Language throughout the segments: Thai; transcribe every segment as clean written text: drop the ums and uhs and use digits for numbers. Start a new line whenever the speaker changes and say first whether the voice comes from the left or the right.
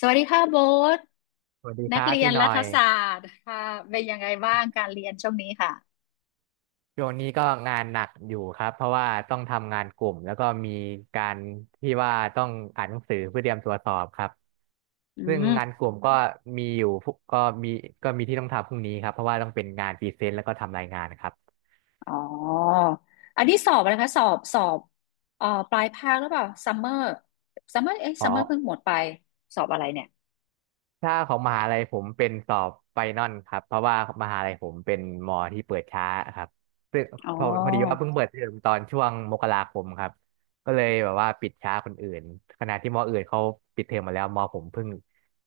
left: สวัสดีค่ะโบ๊ท
right: สวัสดีค
left: นัก
right: รับ
left: เรีย
right: พี่
left: น
right: หน่
left: รั
right: อ
left: ฐ
right: ย
left: ศาสตร์ค่ะเป็นยังไงบ้างการเรียนช่วงนี้ค่ะ
right: ช่วงนี้ก็งานหนักอยู่ครับเพราะว่าต้องทำงานกลุ่มแล้วก็มีการที่ว่าต้องอ่านหนังสือเพื่อเตรียมตัวสอบครับ
left: อื
right: ซึ่ง
left: ม
right: งานกลุ่มก็มีอยู่พวกมีก็มีที่ต้องทำพรุ่งนี้ครับเพราะว่าต้องเป็นงานพรีเซนต์แล้วก็ทำรายงานครับ
left: อ๋ออันนี้สอบอะไรคะสอบสอบปลายภาคหรือเปล่าซัมเมอร์ซัมเมอร์เอ้ย
right: อ๋อ
left: ซัมเมอร์เพิ่งหมดไปสอบอะไรเนี่ย
right: ถ้าของมหาลัยผมเป็นสอบไฟนอลครับเพราะว่ามหาลัยผมเป็นมอที่เปิดช้าครับซึ่ง
left: อ๋
right: พอดีว่า
left: อ
right: เพิ่งเปิดเทอมตอนช่วงมกราคมครับก็เลยแบบว่าปิดช้าคนอื่นขณะที่มออื่นเขาปิดเทอมมาแล้วมอผมเพิ่ง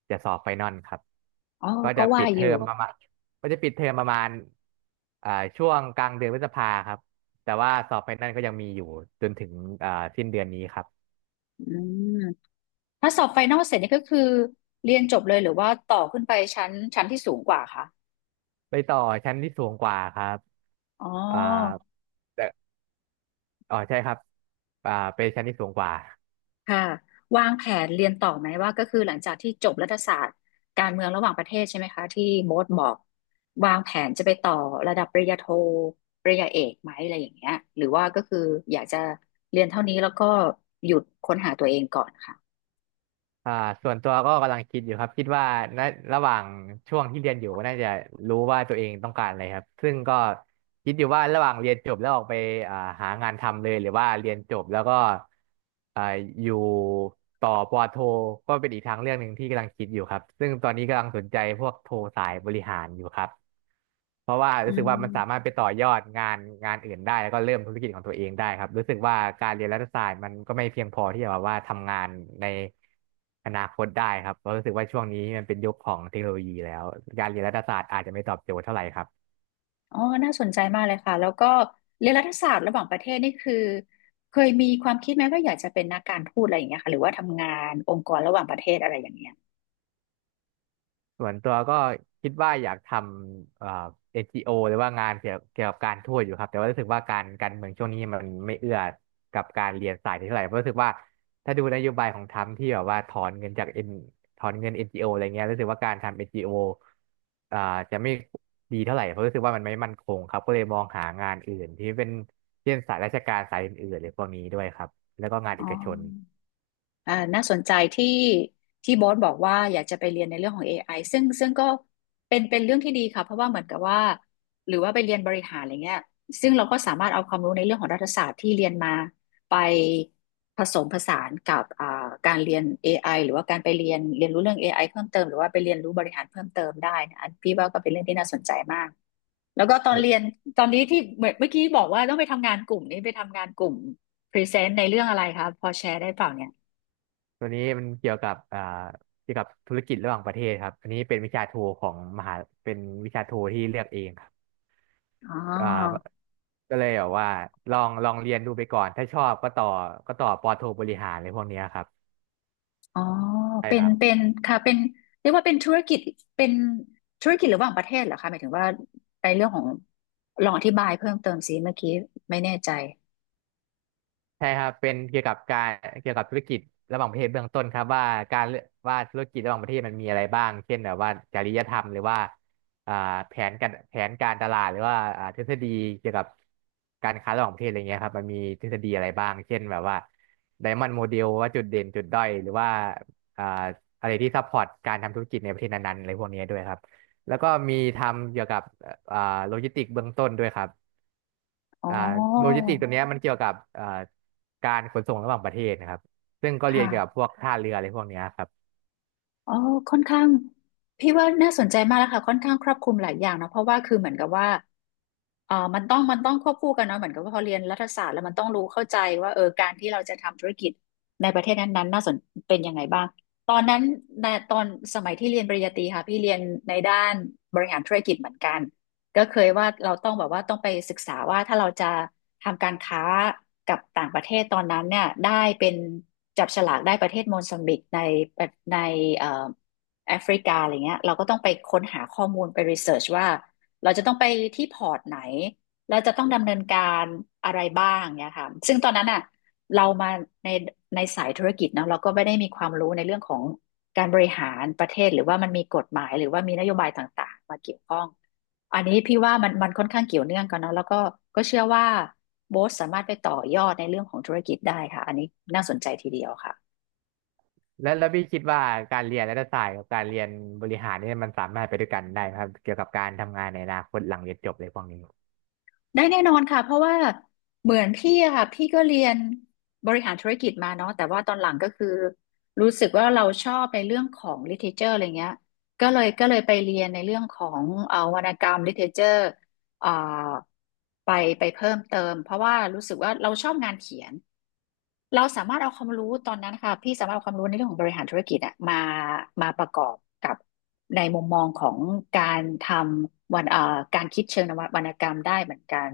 right: จะสอบไฟนอลครับ
left: อ๋อ
right: ก็
left: ก็
right: จะ
left: ว่า
right: ปิดเท
left: อ
right: อ
left: ยู่
right: มประมาณก็จะปิดเทอมประมาณอ่าช่วงกลางเดือนพฤษภาครับแต่ว่าสอบไฟนอลก็ยังมีอยู่จนถึงอ่าสิ้นเดือนนี้ครับ
left: อืมถ้าสอบไฟนอลเสร็จนี่ก็คือเรียนจบเลยหรือว่าต่อขึ้นไปชั้นที่สูงกว่าคะ
right: ไปต่อชั้นที่สูงกว่าครับ
left: อ๋
right: อ่า
left: อ
right: อ๋อใช่ครับเป็นชั้นที่สูงกว่า
left: ค่ะวางแผนเรียนต่อไหมว่าก็คือหลังจากที่จบรัฐศาสตร์การเมืองระหว่างประเทศใช่ไหมคะที่โบ๊ทบอกวางแผนจะไปต่อระดับปริญญาโทปริญญาเอกไหมอะไรอย่างเงี้ยหรือว่าก็คืออยากจะเรียนเท่านี้แล้วก็หยุดค้นหาตัวเองก่อนค่ะ
right: อ่าส่วนตัวก็กำลังคิดอยู่ครับคิดว่าณระหว่างช่วงที่เรียนอยู่น่าจะรู้ว่าตัวเองต้องการอะไรครับซึ่งก็คิดอยู่ว่าระหว่างเรียนจบแล้วออกไปอ่าหางานทำเลยหรือว่าเรียนจบแล้วก็อ่าอยู่ต่อปอโทก็เป็นอีกทางเรื่องหนึ่งที่กำลังคิดอยู่ครับซึ่งตอนนี้กำลังสนใจพวกโทสายบริหารอยู่ครับ เพราะว่า
left: อื
right: รู้สึกว่ามันสามารถ
left: ม
right: ไปต่อยอดงานอื่นได้แล้วก็เริ่มธุรกิจของตัวเองได้ครับรู้สึกว่าการเรียนรัฐศาสตร์มันก็ไม่เพียงพอที่จะแบบว่าทำงานในอนาคตได้ครับเพราะรู้สึกว่าช่วงนี้มันเป็นยุคของเทคโนโลยีแล้วการเรียนรัฐศาสตร์อาจจะไม่ตอบโจทย์เท่าไหร่ครับ
left: อ๋อน่าสนใจมากเลยค่ะแล้วก็เรียนรัฐศาสตร์ระหว่างประเทศนี่คือเคยมีความคิดไหมว่าอยากจะเป็นนักการทูตอะไรอย่างเงี้ยค่ะหรือว่าทำงานองค์กรระหว่างประเทศอะไรอย่างเงี้ย
right: ส่วนตัวก็คิดว่าอยากทำNGO หรือว่างานเกี่ยวกับการทูตอยู่ครับแต่ว่ารู้สึกว่าการเมืองช่วงนี้มันไม่เอื้อกับการเรียนสายนี้เท่าไหร่เพราะรู้สึกว่าถ้าดูนโยบายของทรัมป์ที่แบบว่าถอนเงิน NGO อนจีโออะไรเงี้ยรู้สึกว่าการทำ NGO อนจีโออ่าจะไม่ดีเท่าไหร่เพราะรู้สึกว่ามันไม่มั่นคงครับก็เลยมองหางานอื่นที่เป็นเช่นสายราชการสายอื่นๆหรือพวกนี้ด้วยครับแล้วก็งาน
left: อ๋
right: เอ
left: อ
right: กชน
left: อ่าน่าสนใจที่ที่บอสบอกว่าอยากจะไปเรียนในเรื่องของ AI ซึ่งก็เป็นเรื่องที่ดีค่ะเพราะว่าเหมือนกับว่าหรือว่าไปเรียนบริหารอะไรเงี้ยซึ่งเราก็สามารถเอาความรู้ในเรื่องของรัฐศาสตร์ที่เรียนมาไปผสมผสานกับการเรียนเอไอหรือว่าการไปเรียนรู้เรื่องเอไอเพิ่มเติมหรือว่าไปเรียนรู้บริหารเพิ่มเติมได้นะอันพี่ว่าก็เป็นเรื่องที่น่าสนใจมากแล้วก็ตอนเรียนตอนนี้ที่เหมือนเมื่อกี้บอกว่าต้องไปทำงานกลุ่มนี้ไปทำงานกลุ่มพรีเซนต์ในเรื่องอะไรคะพอแชร์ได้เปล่าเนี่ย
right: ตัวนี้มันเกี่ยวกับเกี่ยวกับธุรกิจระหว่างประเทศครับอันนี้ของมหาเป็นวิชาโทที่เลือกเองครับ
left: อ๋
right: อ
left: อ
right: ่าก็เลยแบบว่าลองเรียนดูไปก่อน ถ้าชอบก็ต่อปอโทบริหารอะไรพวกเนี้ยครับ
left: อ๋อ
right: ใช่
left: เป็
right: ค
left: น
right: รับ
left: เป็นค่ะเป็นเรียกว่าเป็นธุรกิจเป็นธุรกิจระหว่างประเทศเหรอคะหมายถึงว่าในเรื่องของลองอธิบายเพิ่มเติมสิเมื่อกี้ไม่แน่ใจ
right: ใช่ครับเป็นเกี่ยวกับการเกี่ยวกับธุรกิจระหว่างประเทศเบื้องต้นครับว่าการธุรกิจระหว่างประเทศมันมีอะไรบ้างเช่นแบบว่าจริยธรรมหรือว่าอ่าแผนการตลาดหรือว่าทฤษฎีเกี่ยวกับการค้าระหว่างประเทศอะไรเงี้ยครับมันมีทฤษฎีอะไรบ้างเช่นแบบว่าไดมอนด์โมเดลว่าจุดเด่นจุดด้อยหรือว่าอ่าอะไรที่ซัพพอร์ตการทำธุรกิจในประเทศนั้นๆอะไรพวกเนี้ยด้วยครับแล้วก็มีทำเกี่ยวกับอ่าโลจิสติกเบื้องต้นด้วยครับ
left: อ๋อ
right: อ่าโลจิสอติกตัวเนี้ยมันเกี่ยวกับการขนส่งระหว่างประเทศนะครับซึ่งก็
left: ค
right: เรียนเกี่ยวกับพ
left: ่ะ
right: วกท่าเรืออะไรพวกเนี้ยครับ
left: อ๋อค่อนข้างพี่ว่าน่าสนใจมากแล้วค่ะค่อนข้างครอบคลุมหลายอย่างนะเพราะว่าคือเหมือนกับว่า มันต้องควบคู่กันเนาะเหมือนกับว่าพอเรียนรัฐศาสตร์แล้วมันต้องรู้เข้าใจว่าเออการที่เราจะทำธุรกิจในประเทศนั้นๆน่าสนเป็นยังไงบ้างตอนนั้นในตอนสมัยที่เรียนปริญญาตรีค่ะพี่เรียนในด้านบริหารธุรกิจเหมือนกันก็เคยว่าเราต้องแบบว่าต้องไปศึกษาว่าถ้าเราจะทำการค้ากับต่างประเทศตอนนั้นเนี่ยได้เป็นจับฉลากได้ประเทศโมซัมบิกในเอ่อแอฟริกาอะไรเงี้ยเราก็ต้องไปค้นหาข้อมูลไปรีเสิร์ชว่า เราจะต้องไปที่พอร์ตไหนเราจะต้องดำเนินการอะไรบ้างเนี่ยค่ะซึ่งตอนนั้นอ่ะเรามาในในสายธุรกิจเนาะเราก็ไม่ได้มีความรู้ในเรื่องของการบริหารประเทศหรือว่ามันมีกฎหมายหรือว่ามีนโยบายต่างๆมาเกี่ยวข้องอันนี้พี่ว่ามันค่อนข้างเกี่ยวเนื่องกันเนาะแล้วก็ก็เชื่อว่าโบสสามารถไปต่อยอดในเรื่องของธุรกิจได้ค่ะอันนี้น่าสนใจทีเดียวค่ะ
right: แล้วพี่คิดว่าการเรียนรัฐศาสตร์กับการเรียนบริหารเนี่ยมันสามารถไปด้วยกันได้ไหมครับเกี่ยวกับการทำงานในอนาคตหลังเรียนจบอะไรพวกนี้
left: ได้แน่นอนค่ะเพราะว่าเหมือนพี่อะค่ะพี่ก็เรียนบริหารธุรกิจมาเนาะแต่ว่าตอนหลังก็คือรู้สึกว่าเราชอบในเรื่องของ literature อะไรเงี้ยก็เลยไปเรียนในเรื่องของวรรณกรรม literature เอ่อไปไปเพิ่มเติมเพราะว่ารู้สึกว่าเราชอบงานเขียนเราสามารถเอาความรู้ตอนนั้นค่ะพี่สามารถเอาความรู้ในเรื่องของบริหารธุรกิจอะมามาประกอบกับในมุมมองของการทำวรรณการคิดเชิงนววรรณกรรมได้เหมือนกัน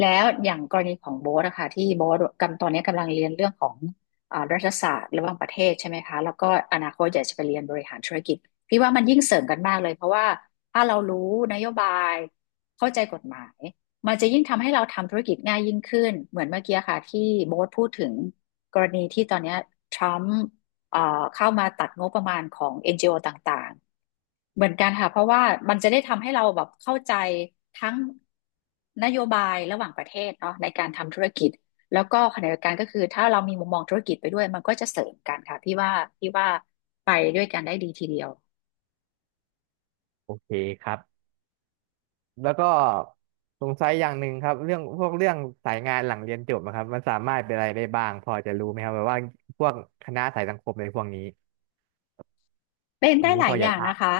left: แล้วอย่างกรณีของโบ๊ทอะค่ะที่โบ๊ทกำตอนนี้กำลังเรียนเรื่องของรัฐศาสตร์ระหว่างประเทศใช่ไหมคะแล้วก็อนาคตอยากจะไปเรียนบริหารธุรกิจพี่ว่ามันยิ่งเสริมกันมากเลยเพราะว่าถ้าเรารู้นโยบาย เข้าใจกฎหมายมันจะยิ่งทำให้เราทำธุรกิจง่ายยิ่งขึ้นเหมือนเมื่อกี้ค่ะที่โบ๊ทพูดถึงกรณีที่ตอนนี้ทรัมป์เอ่อเข้ามาตัดงบประมาณของเอ็นจีโอต่างๆเหมือนกันค่ะเพราะว่ามันจะได้ทำให้เราแบบเข้าใจทั้งนโยบายระหว่างประเทศเนาะในการทำธุรกิจแล้วก็ขณะเดียวกันก็คือถ้าเรามีมุมมองธุรกิจไปด้วยมันก็จะเสริมกันค่ะพี่ว่าพี่ว่าไปด้วยกันได้ดีทีเดียว
right: โอเคครับแล้วก็สงสัยอย่างหนึ่งครับเรื่องพวกเรื่องสายงานหลังเรียนจบนะครับมันสามารถเป็นอะไรได้บ้างพอจะรู้ไหมครับแบบว่าพวกคณะสายสังคมอะไรพวกนี้
left: เป็น
right: วั
left: ได้
right: นนี้
left: หลา
right: พ
left: ย
right: อ
left: อ
right: จ
left: ย่า
right: อะ
left: ง
right: ทรา
left: นะ
right: บ
left: คะ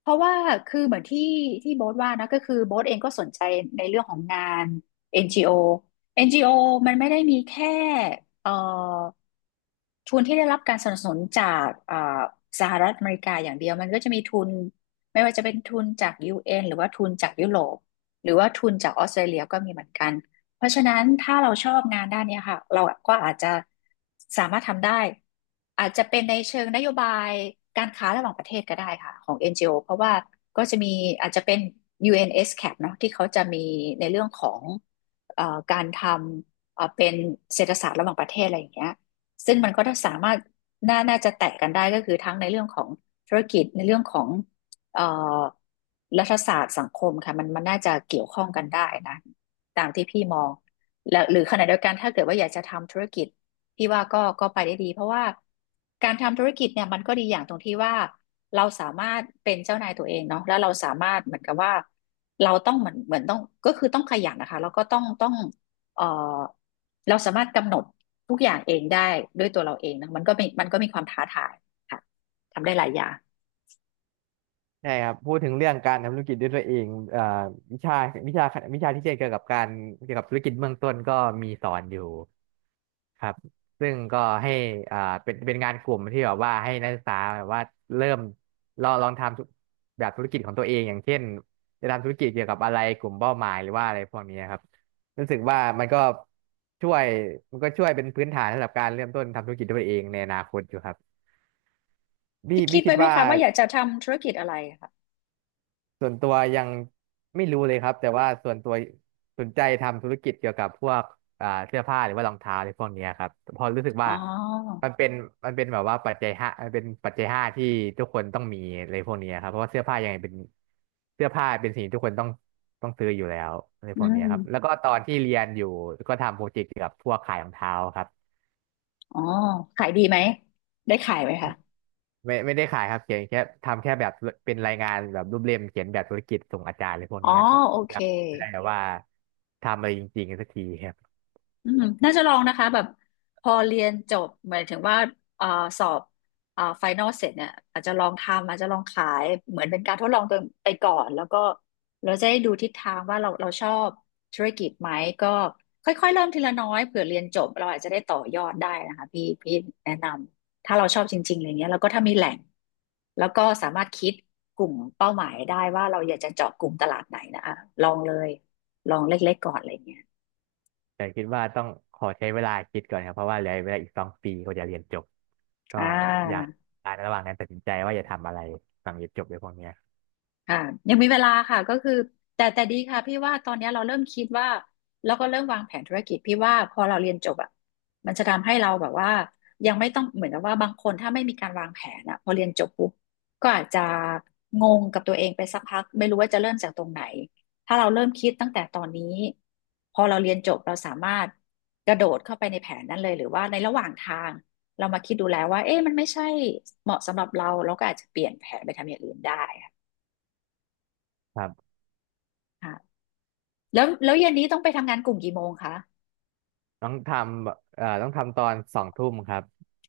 left: เพราะว่าคือเหมือนที่โบ๊ทว่านะก็คือโบ๊ทเองก็สนใจในเรื่องของงาน NGO NGO มันไม่ได้มีแค่เอ่อ ทุนที่ได้รับการสนับสนุนจากสหรัฐอเมริกาอย่างเดียวมันก็จะมีทุนไม่ว่าจะเป็นทุนจาก UN หรือว่าทุนจากยุโรปหรือว่าทุนจากออสเตรเลียก็มีเหมือนกันเพราะฉะนั้นถ้าเราชอบงานด้านเนี้ยค่ะเราก็อาจจะสามารถทำได้อาจจะเป็นในเชิงนโยบายการค้าระหว่างประเทศก็ได้ค่ะของ NGO เพราะว่าก็จะมีอาจจะเป็น UNSCAP เอ็นเอสซีเอพีเนาะที่เขาจะมีในเรื่องของการทำเป็นเศรษฐศาสตร์ระหว่างประเทศอะไรอย่างเงี้ย ซึ่งมันก็ถ้าสามารถน่าจะแตะกันได้ก็คือทั้งในเรื่องของธุรกิจในเรื่องของเอ่อรัฐศาสตร์สังคมค่ะมันน่าจะเกี่ยวข้องกันได้นะตามที่พี่มองแล้วหรือขณะเดียวกันถ้าเกิดว่าอยากจะทำธุรกิจพี่ว่าก็ไปได้ดีเพราะว่าการทำธุรกิจเนี่ยมันก็ดีอย่างตรงที่ว่าเราสามารถเป็นเจ้านายตัวเองเนาะแล้วเราสามารถเหมือนกับว่าเราต้องเหมือนต้องก็คือต้องขยันนะคะแล้วก็ต้องเอ่อเราสามารถกำหนดทุกอย่างเองได้ด้วยตัวเราเองนะมันก็มีความท้าทายค่ะทำได้หลายอย่าง
right: ใช่ครับพูดถึงเรื่องการทำธุรกิจด้วยตัวเองวิชาวิชาวิชาที่เกี่ยวกับการเกี่ยวกับธุรกิจเบื้องต้นก็มีสอนอยู่ครับซึ่งก็ให้อ่าเป็นงานกลุ่มที่แบบว่าให้นักศึกษาแบบว่าเริ่มลองทำแบบธุรกิจของตัวเองอย่างเช่นจะทำธุรกิจเกี่ยวกับอะไรกลุ่มเป้าหมายหรือว่าอะไรพวกนี้ครับรู้สึกว่าช่วยมันก็ช่วยเป็นพื้นฐานสำหรับการเริ่มต้นทำธุรกิจด้วยตัวเองในอนาคตอยู่ครับ
left: คิ
right: พี่
left: ด
right: คิ
left: ไว้
right: ด
left: ไหม
right: ว่า
left: คะว่าอยากจะทำธุรกิจอะไรค่ะ
right: ส่วนตัวยังไม่รู้เลยครับแต่ว่าส่วนตัวสนใจทำธุรกิจเกี่ยวกับพวกเสื้อผ้าหรือว่ารองเท้าอะไรพวกเนี้ยครับเพอรู้สึก
left: อ๋
right: ว่า
left: อ
right: มันเป็นมันเป็นแบบว่าปัจจัยห้ามันเป็นปัจจัยห้าที่ทุกคนต้องมีอะไรพวกเนี้ยครับเพราะว่าเสื้อผ้ายังไงเป็นเสื้อผ้าเป็นสิ่งที่ทุกคนต้องซื้ออยู่แล้วอะไร
left: อื
right: พวกเนี้ยครับแล้ว
left: ม
right: ก็ตอนที่เรียนอยู่ก็ทำโปรเจกต์เกี่ยวกับพวกขายรองเท้าครับ
left: อ๋อขายดีไหมได้ขายไหมคะ
right: ไม่ได้ขายครับเขียนแค่ทำแค่แบบเป็นรายงานแบบรูปเล่มเขียนแบบธุรกิจส่งอาจารย์อะไรพวก
left: อ๋อ
right: เนี้ยครับ
left: โอเค
right: ยังไม่ได้แบบว่าทำอะไรจริงๆสักทีครับ
left: อืมน่าจะลองนะคะแบบพอเรียนจบหมายถึงว่าเอ่อสอบไฟนอลเสร็จเนี่ยอาจจะลองทำอาจจะลองขายเหมือนเป็นการทดลองตัวไปก่อนแล้วก็เราจะได้ดูทิศทางว่าเราชอบธุรกิจไหมก็ค่อยๆเริ่มทีละน้อยเผื่อเรียนจบเราอาจจะได้ต่อยอดได้นะคะพี่แนะนำถ้าเราชอบจริงๆอะไรเงี้ยแล้วก็ถ้ามีแหล่งแล้วก็สามารถคิดกลุ่มเป้าหมายได้ว่าเราอยากจะเจาะกลุ่มตลาดไหนนะอะลองเลยลองเล็กๆก่อนอะไรเงี้ย
right: แต่คิดว่าต้องขอใช้เวลาคิดก่อนครับเพราะว่าเหลือเวลาอีก2 ปีก็จะเรียนจบก็
left: อ่
right: อยาก
left: า
right: อนระหว่างนั้นตัดสินใจว่าจะทำอะไรหลังเรียนจบในพวกเนี้ย
left: ค่ะยังมีเวลาค่ะก็คือแต่ดีค่ะพี่ว่าตอนเนี้ยเราเริ่มคิดว่าแล้วก็เริ่มวางแผนธุรกิจพี่ว่าพอเราเรียนจบอ่ะมันจะทำให้เราแบบว่ายังไม่ต้องเหมือนกับว่าบางคนถ้าไม่มีการวางแผนอ่ะพอเรียนจบปุ๊บก็อาจจะงงกับตัวเองไปสักพักไม่รู้ว่าจะเริ่มจากตรงไหนถ้าเราเริ่มคิดตั้งแต่ตอนนี้พอเราเรียนจบเราสามารถกระโดดเข้าไปในแผนนั้นเลยหรือว่าในระหว่างทางเรามาคิดดูแล้วว่าเอ๊ะมันไม่ใช่เหมาะสำหรับเราเราก็อาจจะเปลี่ยนแผนไปทำอย่างอื่นได้
right: ครับ
left: ค่ะ แล้วเย็นนี้ต้องไปทำงานกลุ่มกี่โมงคะ
right: ต้องทต้องทำตอนสองทุ่มครับ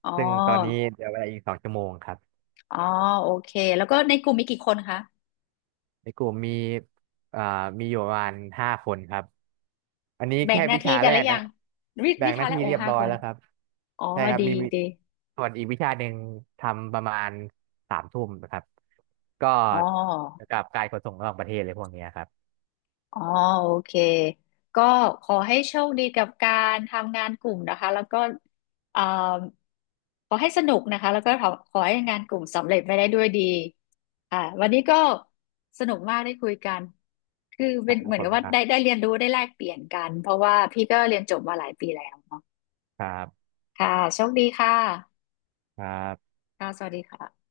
left: อ๋อ
right: ซึ่งตอนนี้เหลือเวลาอีก2 ชั่วโมงครับ
left: อ๋อ โอเค แล้วก็ในกลุ่มมีกี่คนคะ
right: ในกลุ่มเอ่อมีอยู่ประมาณ5 คนครับ อันนี้
left: แบ่ง
right: แค่
left: หน้า
right: วิ
left: ที่
right: ชา
left: กั
right: แร
left: นหรื
right: ก
left: อยั
right: นะ
left: งวิ
right: แบ่
left: วิ
right: งห
left: ทา
right: น้า
left: และ
right: ที่
left: โอ
right: เรียบ
left: ห้า
right: ร้อ
left: ค
right: ย
left: น
right: แล้วครับ
left: อ๋อ
right: ใช่ครับ
left: ดี
right: มี
left: ดี
right: ส่วนอีกวิชาหนึ่งทำประมาณสามทุ่มนะครับ ก็
left: อ๋อ
right: เกี่ยวกับการขนส่งระหว่างประเทศเลยพวกเนี้ยครับ
left: อ๋อโอเคก็ขอให้โชคดีกับการทำงานกลุ่มนะคะแล้วก็เอ่อขอให้สนุกนะคะแล้วก็ขอให้งานกลุ่มสำเร็จไปได้ด้วยดีอ่าวันนี้ก็สนุกมากได้คุยกันคือ
right: ค
left: เป็
right: รับ
left: นเหมือ
right: ผ
left: นกั
right: ม
left: บว่า
right: ครั
left: ได้
right: บ
left: เรียนรู้ได้แลกเปลี่ยนกันเพราะว่าพี่ก็เรียนจบมาหลายปีแล้วเนาะ
right: ครับ
left: ค่ะโชคดีค่ะ
right: ครับ
left: ค่ะสวัสดีค่ะ